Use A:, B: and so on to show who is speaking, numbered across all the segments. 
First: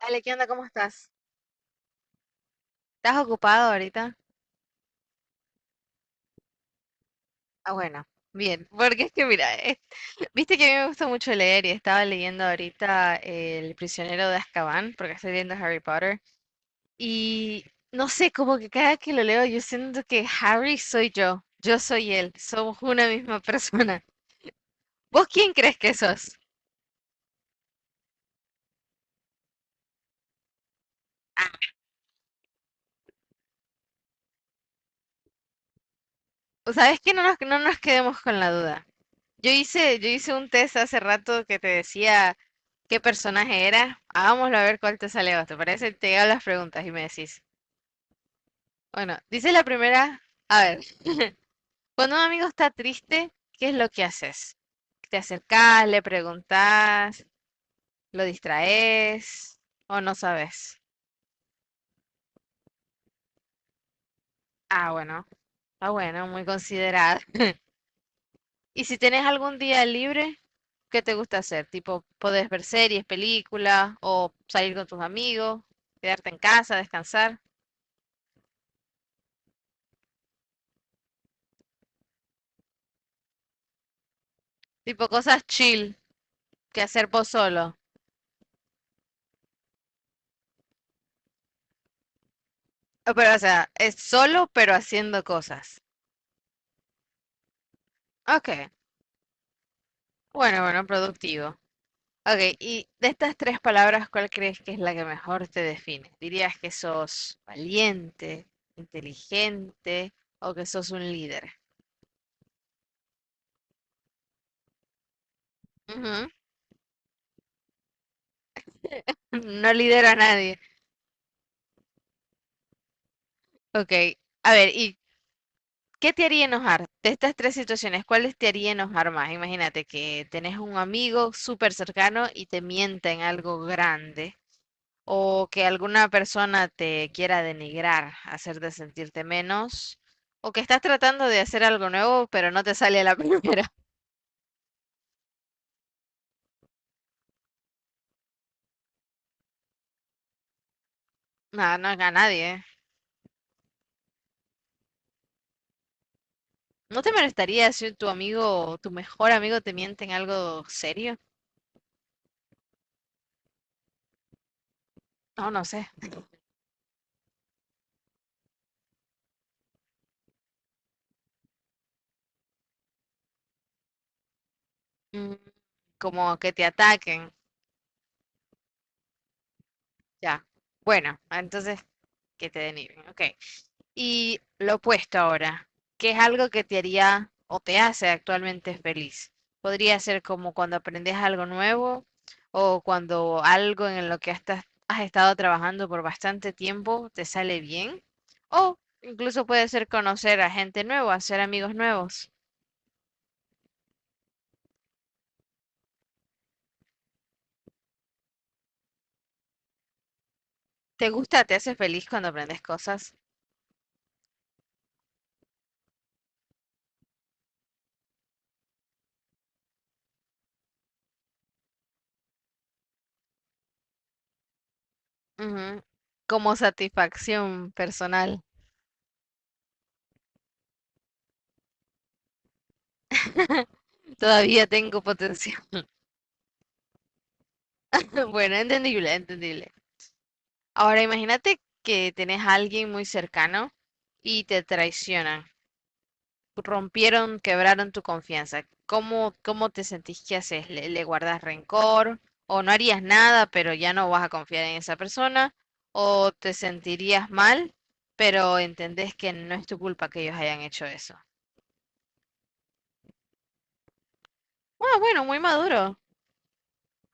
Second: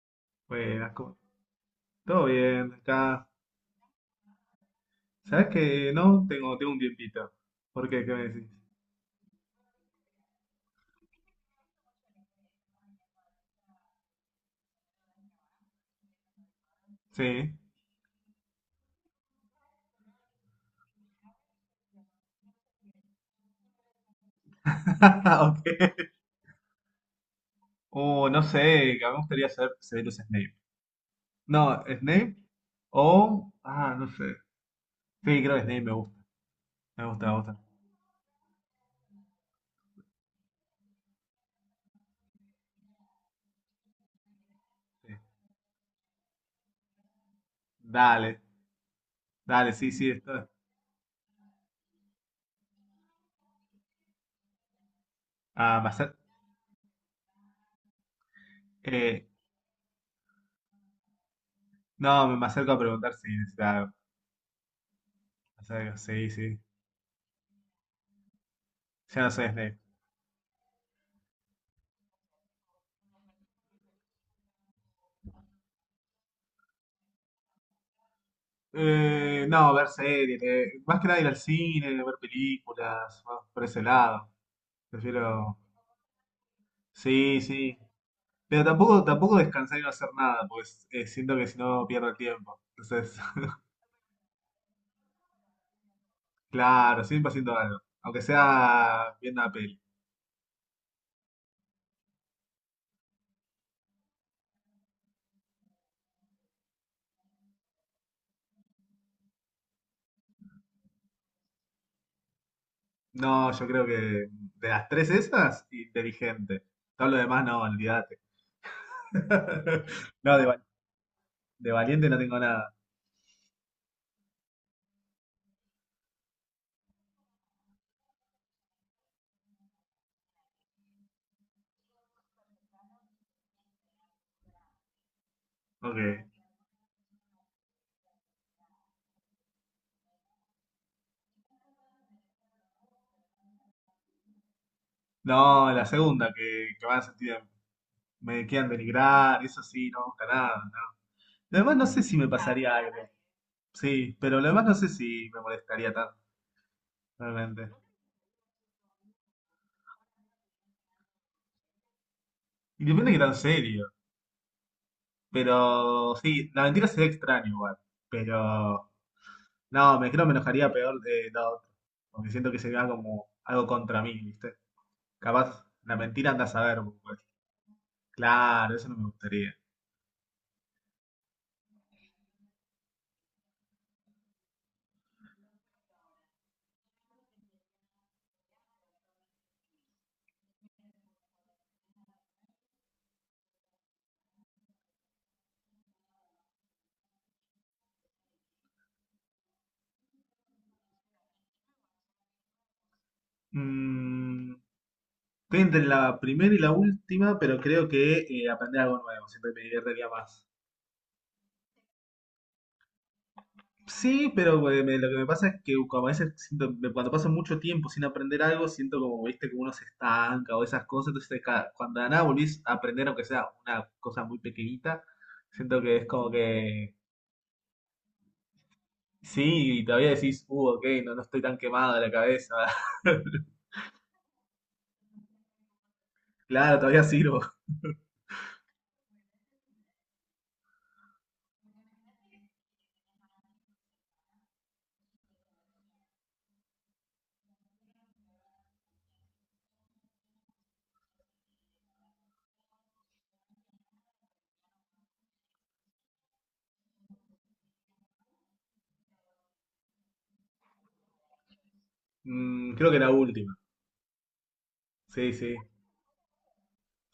A: Dale, ¿qué onda? ¿Cómo
B: Buenas,
A: estás?
B: ¿cómo- ¿todo bien?
A: ¿Estás
B: Acá.
A: ocupado ahorita?
B: ¿Sabes que no? Tengo un tiempito.
A: Ah,
B: ¿Por qué?
A: bueno.
B: ¿Qué me decís?
A: Bien, porque es que mira, viste que a mí me gusta mucho leer y estaba leyendo ahorita El prisionero de Azkaban, porque estoy viendo Harry Potter,
B: Sí.
A: y no sé, como que cada que lo leo yo siento que Harry soy yo, yo soy él, somos una misma persona. ¿Vos quién
B: Ok.
A: crees que sos?
B: No sé, que a mí me gustaría ser Severus Snape.
A: Ah,
B: No, Snape o... Ah, no sé. Sí, creo que Snape me gusta.
A: sabes
B: Me
A: que no
B: gusta,
A: nos,
B: me
A: no
B: gusta.
A: nos quedemos con la duda. Yo hice un test hace rato que te decía qué personaje era. Hagámoslo a ver cuál te
B: Sí.
A: sale vos. ¿Te parece? Te hago las preguntas y me decís.
B: Dale,
A: Bueno, dice la
B: dale, sí, sí.
A: primera.
B: Esto...
A: A ver, cuando un amigo está triste, ¿qué es lo que haces? ¿Te
B: Ah,
A: acercás,
B: me
A: le
B: acer-
A: preguntás, lo
B: eh,
A: distraes o no sabes?
B: no, me acerco a preguntar si necesitas algo.
A: Ah, bueno,
B: Me
A: está
B: acerco,
A: bueno,
B: sí,
A: muy
B: sí.
A: considerada. ¿Y si
B: Ya
A: tenés
B: no soy
A: algún
B: Snape.
A: día libre, qué te gusta hacer? Tipo, podés ver series, películas o salir con tus amigos, quedarte en casa, descansar.
B: No, ver series, más que nada ir al cine, ver películas, más por ese lado.
A: Tipo cosas
B: Prefiero.
A: chill que hacer vos
B: Sí,
A: solo.
B: sí. Pero tampoco descansar y no hacer nada, pues siento que si no pierdo el tiempo. Entonces,
A: Pero, o sea, es solo pero haciendo cosas.
B: claro, siempre haciendo algo. Aunque
A: Ok,
B: sea viendo una peli.
A: bueno, bueno, productivo. Ok, y de estas tres palabras, ¿cuál crees que es la que mejor te define? ¿Dirías que sos valiente, inteligente o que sos un líder?
B: No, yo creo que, de las tres esas,
A: Ujú.
B: inteligente. Todo lo demás no, olvídate.
A: No lidero a
B: No, de
A: nadie.
B: va- de valiente no tengo nada.
A: Ok, a ver, ¿y qué te haría enojar? De estas tres situaciones, ¿cuáles te haría enojar más? Imagínate que tenés un amigo súper cercano y te mienta en algo grande, o que
B: Ok.
A: alguna persona te quiera denigrar, hacerte sentirte menos, o que estás tratando de hacer algo nuevo, pero no te sale a la primera.
B: No, la segunda, que van a sentir, me quieran denigrar, eso sí, no me gusta nada, no. Lo demás
A: No,
B: no
A: no a
B: sé si me ah,
A: nadie, ¿eh?
B: pasaría algo. Sí, pero lo demás no sé si me molestaría tanto.
A: ¿No te molestaría
B: Realmente.
A: si tu amigo, tu mejor amigo te miente en algo serio?
B: Y depende de qué tan serio.
A: No, no sé.
B: Pero sí, la mentira sería extraño igual. Pero no, me creo me enojaría peor de la otra. Porque siento que sería como algo contra mí, ¿viste?
A: Mm.
B: Capaz la mentira
A: Como
B: anda a
A: que te
B: saber, pues.
A: ataquen.
B: Claro, eso no me gustaría.
A: Ya. Bueno, entonces que te denigren. Ok. Y lo opuesto ahora, ¿qué es algo que te haría o te hace actualmente feliz? Podría ser como cuando aprendes algo nuevo o cuando algo en lo que estás, has estado trabajando por bastante tiempo te sale bien. O incluso puede ser conocer a gente nueva, hacer amigos nuevos.
B: Mm, estoy entre la primera y la última, pero creo que aprender algo nuevo. Siento que me divertiría más.
A: ¿Te gusta, te hace feliz cuando aprendes cosas?
B: Sí, pero me- lo que me pasa es que como a veces siento- me- cuando paso mucho tiempo sin aprender algo, siento como, viste, que uno se estanca o esas cosas, entonces ca- cuando de nada volvís a aprender, aunque sea una cosa muy pequeñita,
A: Ujú.
B: siento que es como
A: Como
B: que,
A: satisfacción personal.
B: sí, y todavía decís, ok, no, no estoy tan quemado de la cabeza,
A: Todavía tengo potencial.
B: claro, todavía sirvo.
A: Bueno, entendible, entendible. Ahora imagínate que tenés a alguien muy cercano y te traicionan, rompieron, quebraron tu confianza. ¿Cómo te sentís? ¿Qué haces? ¿Le guardas rencor? ¿O no harías nada, pero ya no vas a confiar en esa persona? ¿O te sentirías mal, pero entendés que no es tu culpa que ellos hayan hecho eso?
B: Mm, creo que la última,
A: Ah, bueno,
B: sí,
A: muy
B: sí,
A: maduro.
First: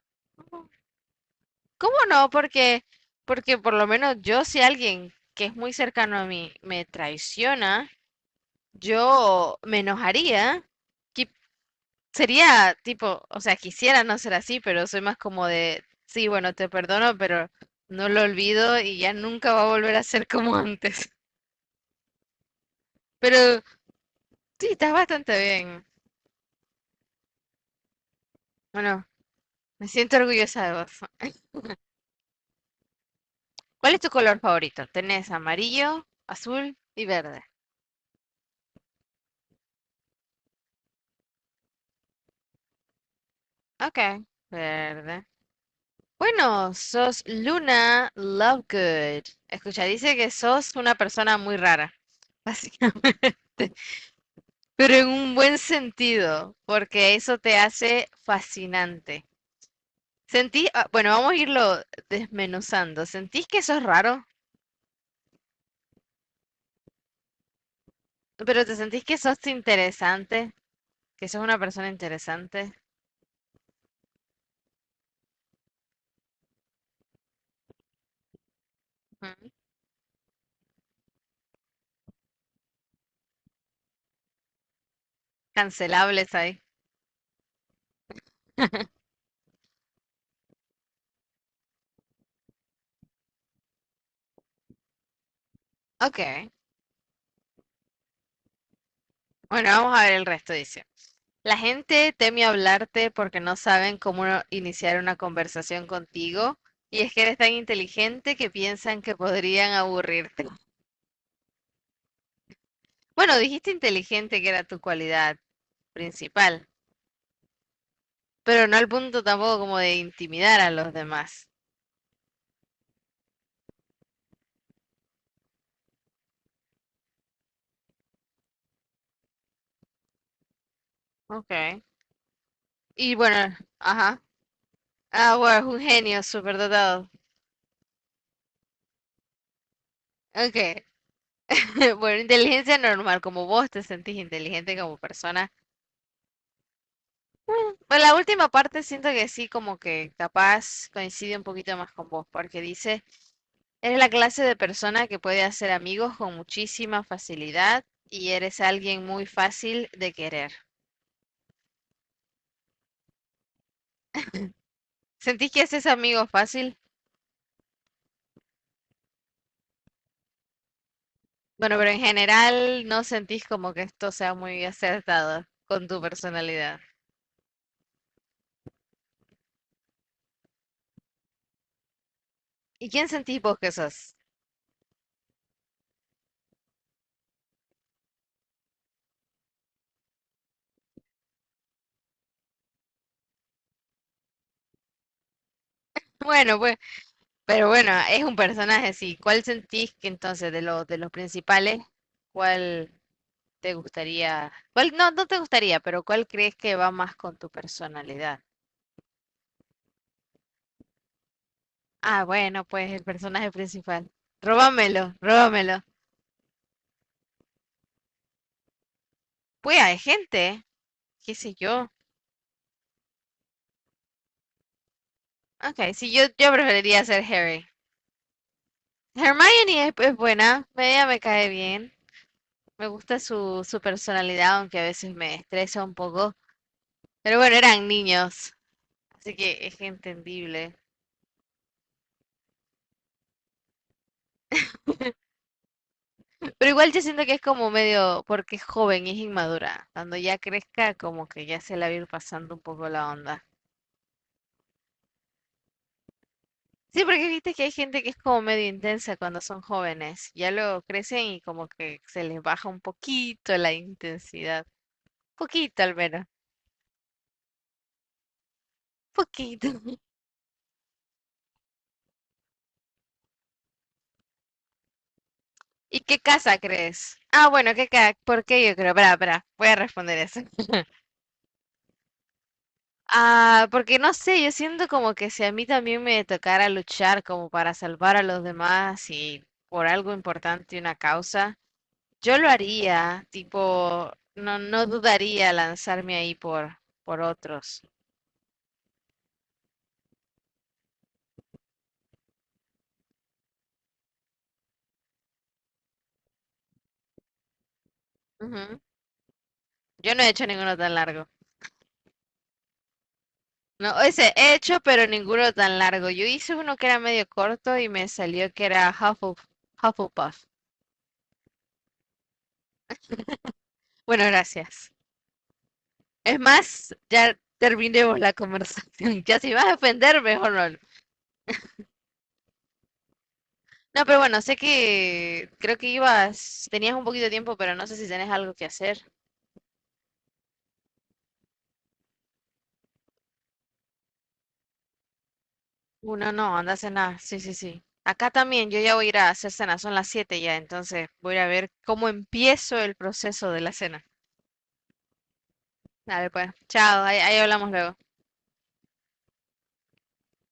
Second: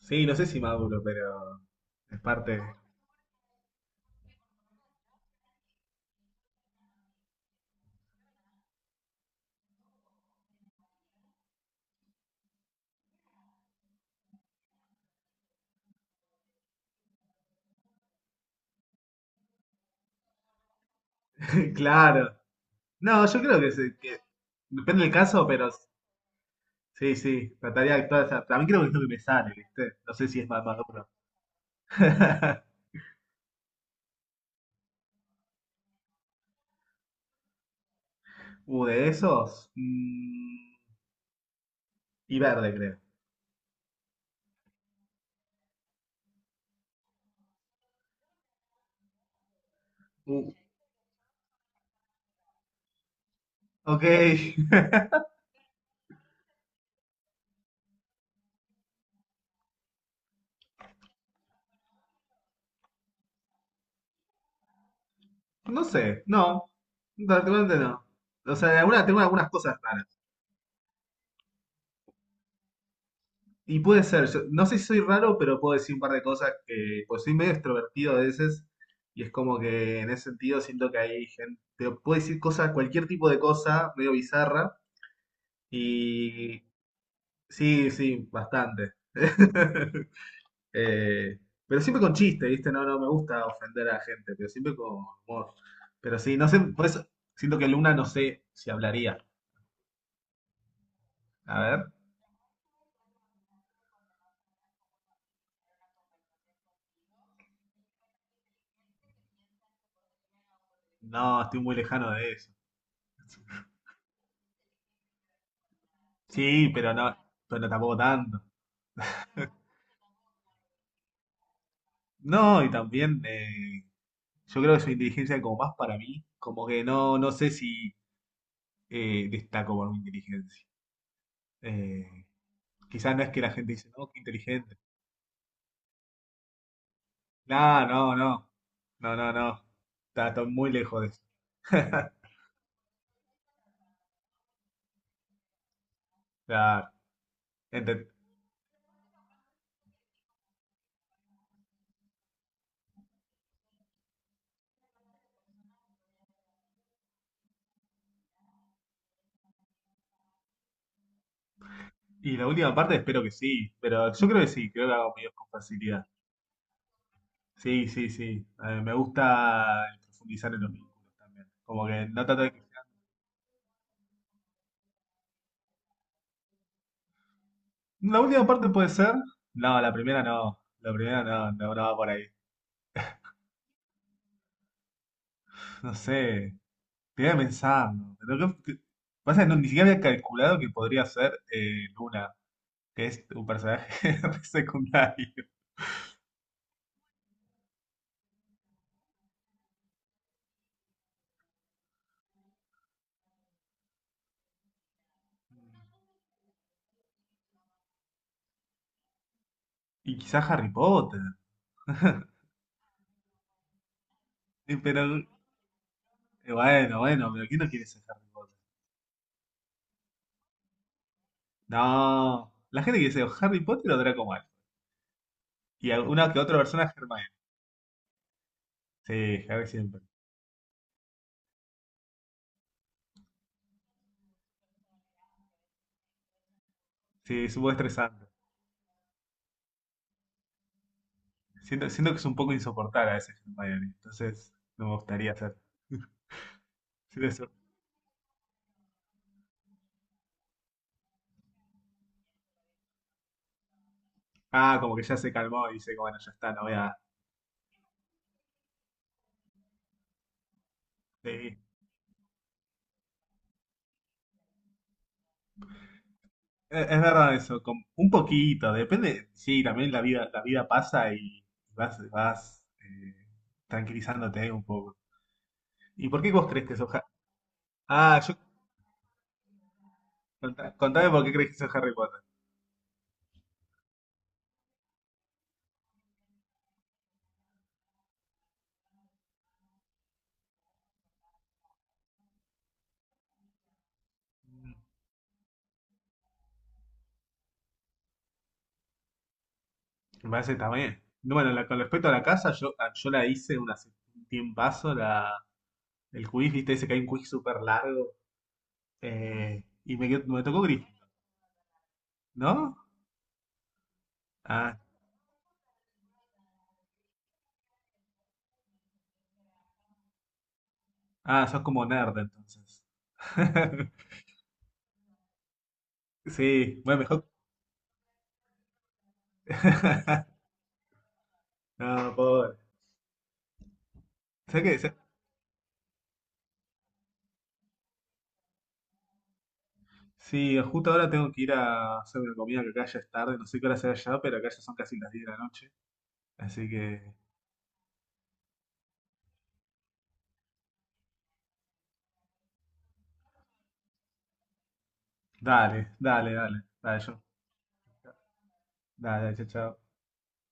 B: sí, no sé si maduro, pero
A: ¿Cómo
B: es
A: no?
B: parte,
A: Porque, porque por lo menos yo si alguien que es muy cercano a mí me traiciona, yo me enojaría. qui- Sería tipo, o sea, quisiera no ser así, pero soy más como de, sí, bueno, te perdono, pero no lo olvido y ya nunca va a volver a ser como antes.
B: claro. No, yo creo
A: Pero
B: que, se- que
A: sí, estás
B: depende del
A: bastante
B: caso, pero
A: bien.
B: sí, sí, trataría de actuar. O también creo que es lo
A: Bueno,
B: que me sale,
A: me
B: ¿viste? No
A: siento
B: sé si es más
A: orgullosa de vos.
B: maduro.
A: ¿Cuál es tu color favorito? Tenés amarillo, azul y verde.
B: De esos. Mm, y verde, creo.
A: Ok, verde. Bueno, sos Luna Lovegood. Escucha, dice que
B: Uh,
A: sos una persona muy rara, básicamente.
B: ok.
A: Pero en un buen sentido, porque eso te hace fascinante. Sentí, ah, bueno, vamos a irlo desmenuzando. ¿Sentís que sos raro?
B: No sé, no. Realmente no. O
A: ¿Pero
B: sea,
A: te
B: de
A: sentís
B: alguna,
A: que
B: tengo
A: sos
B: algunas cosas raras.
A: interesante? ¿Que sos una persona interesante?
B: Y puede ser, yo- no sé si soy raro, pero puedo decir un par de cosas que, pues soy medio extrovertido a veces. Y es
A: Ujú.
B: como que en ese sentido siento que hay gente, puedo decir cosas, cualquier tipo de cosa, medio bizarra.
A: Cancelables ahí.
B: Y sí, sí, bastante. Eh, pero siempre con chiste, ¿viste? No, no me gusta ofender a la gente, pero siempre con humor. Pero sí, no
A: Ok.
B: sé, por eso siento que Luna no sé si hablaría.
A: Bueno, vamos a ver el resto, dice. La
B: A ver,
A: gente teme hablarte porque no saben cómo no iniciar una conversación contigo. Y es que eres tan inteligente que piensan que podrían aburrirte.
B: no, estoy muy lejano de eso.
A: Bueno, dijiste inteligente que era tu cualidad principal.
B: Sí, pero no, pero tampoco tanto.
A: Pero no al punto tampoco como de intimidar a los demás.
B: No, y también yo creo que su inteligencia es como más para mí, como que no, no sé si destaco por mi inteligencia.
A: Okay.
B: Eh,
A: Y
B: Quizás no es que la
A: bueno,
B: gente dice, no,
A: ajá.
B: qué inteligente.
A: Ah, bueno, es un genio superdotado.
B: No, no, no, no, no, no. Está, estoy muy
A: Okay.
B: lejos de eso.
A: Bueno, inteligencia normal, como vos te sentís inteligente como persona.
B: Claro.
A: Bueno,
B: Ente-
A: la última parte siento que sí, como que capaz coincide un poquito más con vos, porque dice, eres la clase de persona que puede hacer amigos con muchísima facilidad y eres alguien muy fácil de querer.
B: Y la última parte espero que sí, pero yo creo que sí, creo que hago medios con
A: ¿Sentís que haces
B: facilidad.
A: amigos fácil?
B: Sí, sí, sí. Me gusta profundizar en los vínculos también.
A: Bueno,
B: Como
A: pero en
B: que no trato de que sea-
A: general no sentís como que esto sea muy acertado con tu personalidad.
B: La última parte puede ser. No, la primera no. La primera no, no, no va por ahí.
A: ¿Y quién sentís vos que sos?
B: No sé, te voy a pensar. Lo que- pasa que no, ni siquiera había calculado que podría ser Luna, que es un personaje re secundario.
A: Bueno, pues, pero bueno, es un personaje, sí. ¿Cuál sentís que entonces de los principales, cuál te gustaría, cuál no, no te gustaría, pero cuál crees que va más con tu personalidad?
B: Y quizás Harry Potter.
A: Ah, bueno, pues el personaje principal.
B: Eh, Pero,
A: Róbamelo, róbamelo.
B: eh, bueno, bueno, pero ¿quién no quiere ser Harry Potter?
A: Pues hay gente, qué sé yo.
B: No, la gente que dice o Harry Potter o Draco Malfoy. Y
A: Ok, sí, yo,
B: alguna que
A: yo
B: otra persona
A: preferiría ser
B: Hermione.
A: Harry.
B: Sí, Harry
A: Hermione es,
B: siempre.
A: es buena, ella me cae bien. Me gusta su personalidad, aunque a veces me estresa un poco. Pero
B: Sí,
A: bueno,
B: es un poco
A: eran
B: estresante.
A: niños, así que es entendible.
B: Siento que es un poco insoportable a veces Hermione. Entonces, no me gustaría hacer.
A: Pero igual yo siento
B: Siento
A: que es
B: eso.
A: como medio, porque es joven y es inmadura. Cuando ya crezca, como que ya se la va a ir pasando un poco la onda.
B: Ah, como que ya se calmó y dice, bueno, ya está, no voy a...
A: Sí, porque viste que hay gente que es como medio intensa cuando son jóvenes. Ya luego crecen
B: Sí,
A: y
B: e-
A: como que se les baja un poquito la intensidad. Poquito al menos.
B: es verdad eso, con un poquito, depende, sí,
A: Poquito.
B: también la vida pasa y vas tranquilizándote un poco.
A: ¿Y
B: ¿Y
A: qué
B: por qué vos
A: casa
B: crees que sos Harry?
A: crees? Ah, bueno,
B: Ah, yo,
A: ¿Por qué yo creo? Pará, pará, voy a responder eso.
B: contá- contame por qué crees que sos Harry Potter.
A: Ah, porque no sé, yo siento como que si a mí también me tocara luchar como para salvar a los demás y por algo importante, una causa, yo lo haría, tipo, no, no dudaría lanzarme ahí por otros.
B: Me parece que está bien. No, bueno, la- con respecto a la casa, yo, a- yo la hice una, hace un tiempazo, la, el quiz, viste, ese que hay un quiz súper largo.
A: Ujú.
B: Eh, y me,
A: Yo no
B: quedó-
A: he
B: me
A: hecho
B: tocó
A: ninguno
B: gris,
A: tan largo.
B: ¿no?
A: No, ese he hecho,
B: Ah,
A: pero ninguno tan largo. Yo hice uno que era medio corto y me salió que era Hufflepuff.
B: ah, sos como nerd entonces.
A: Bueno, gracias. Es
B: Sí,
A: más,
B: bueno, mejor.
A: ya terminemos la conversación. Ya si vas a ofender, mejor no.
B: No, pobre.
A: No, pero bueno, sé
B: ¿Sabés qué? Sa-
A: que creo que ibas, tenías un poquito de tiempo, pero no sé si tenés algo que hacer.
B: sí, justo ahora tengo que ir a hacer una comida que acá ya es tarde. No sé qué hora será allá, pero acá ya son casi las 10 de la noche.
A: Uno no, no,
B: Así
A: anda a
B: que,
A: cenar. Sí, sí, sí. Acá también, yo ya voy a ir a hacer cena, son las 7 ya, entonces voy a ir a ver cómo empiezo el proceso de la cena.
B: dale,
A: Dale,
B: dale,
A: pues,
B: dale. Dale,
A: chao, ahí,
B: yo.
A: ahí hablamos luego.
B: Dale, dale, chao, chao.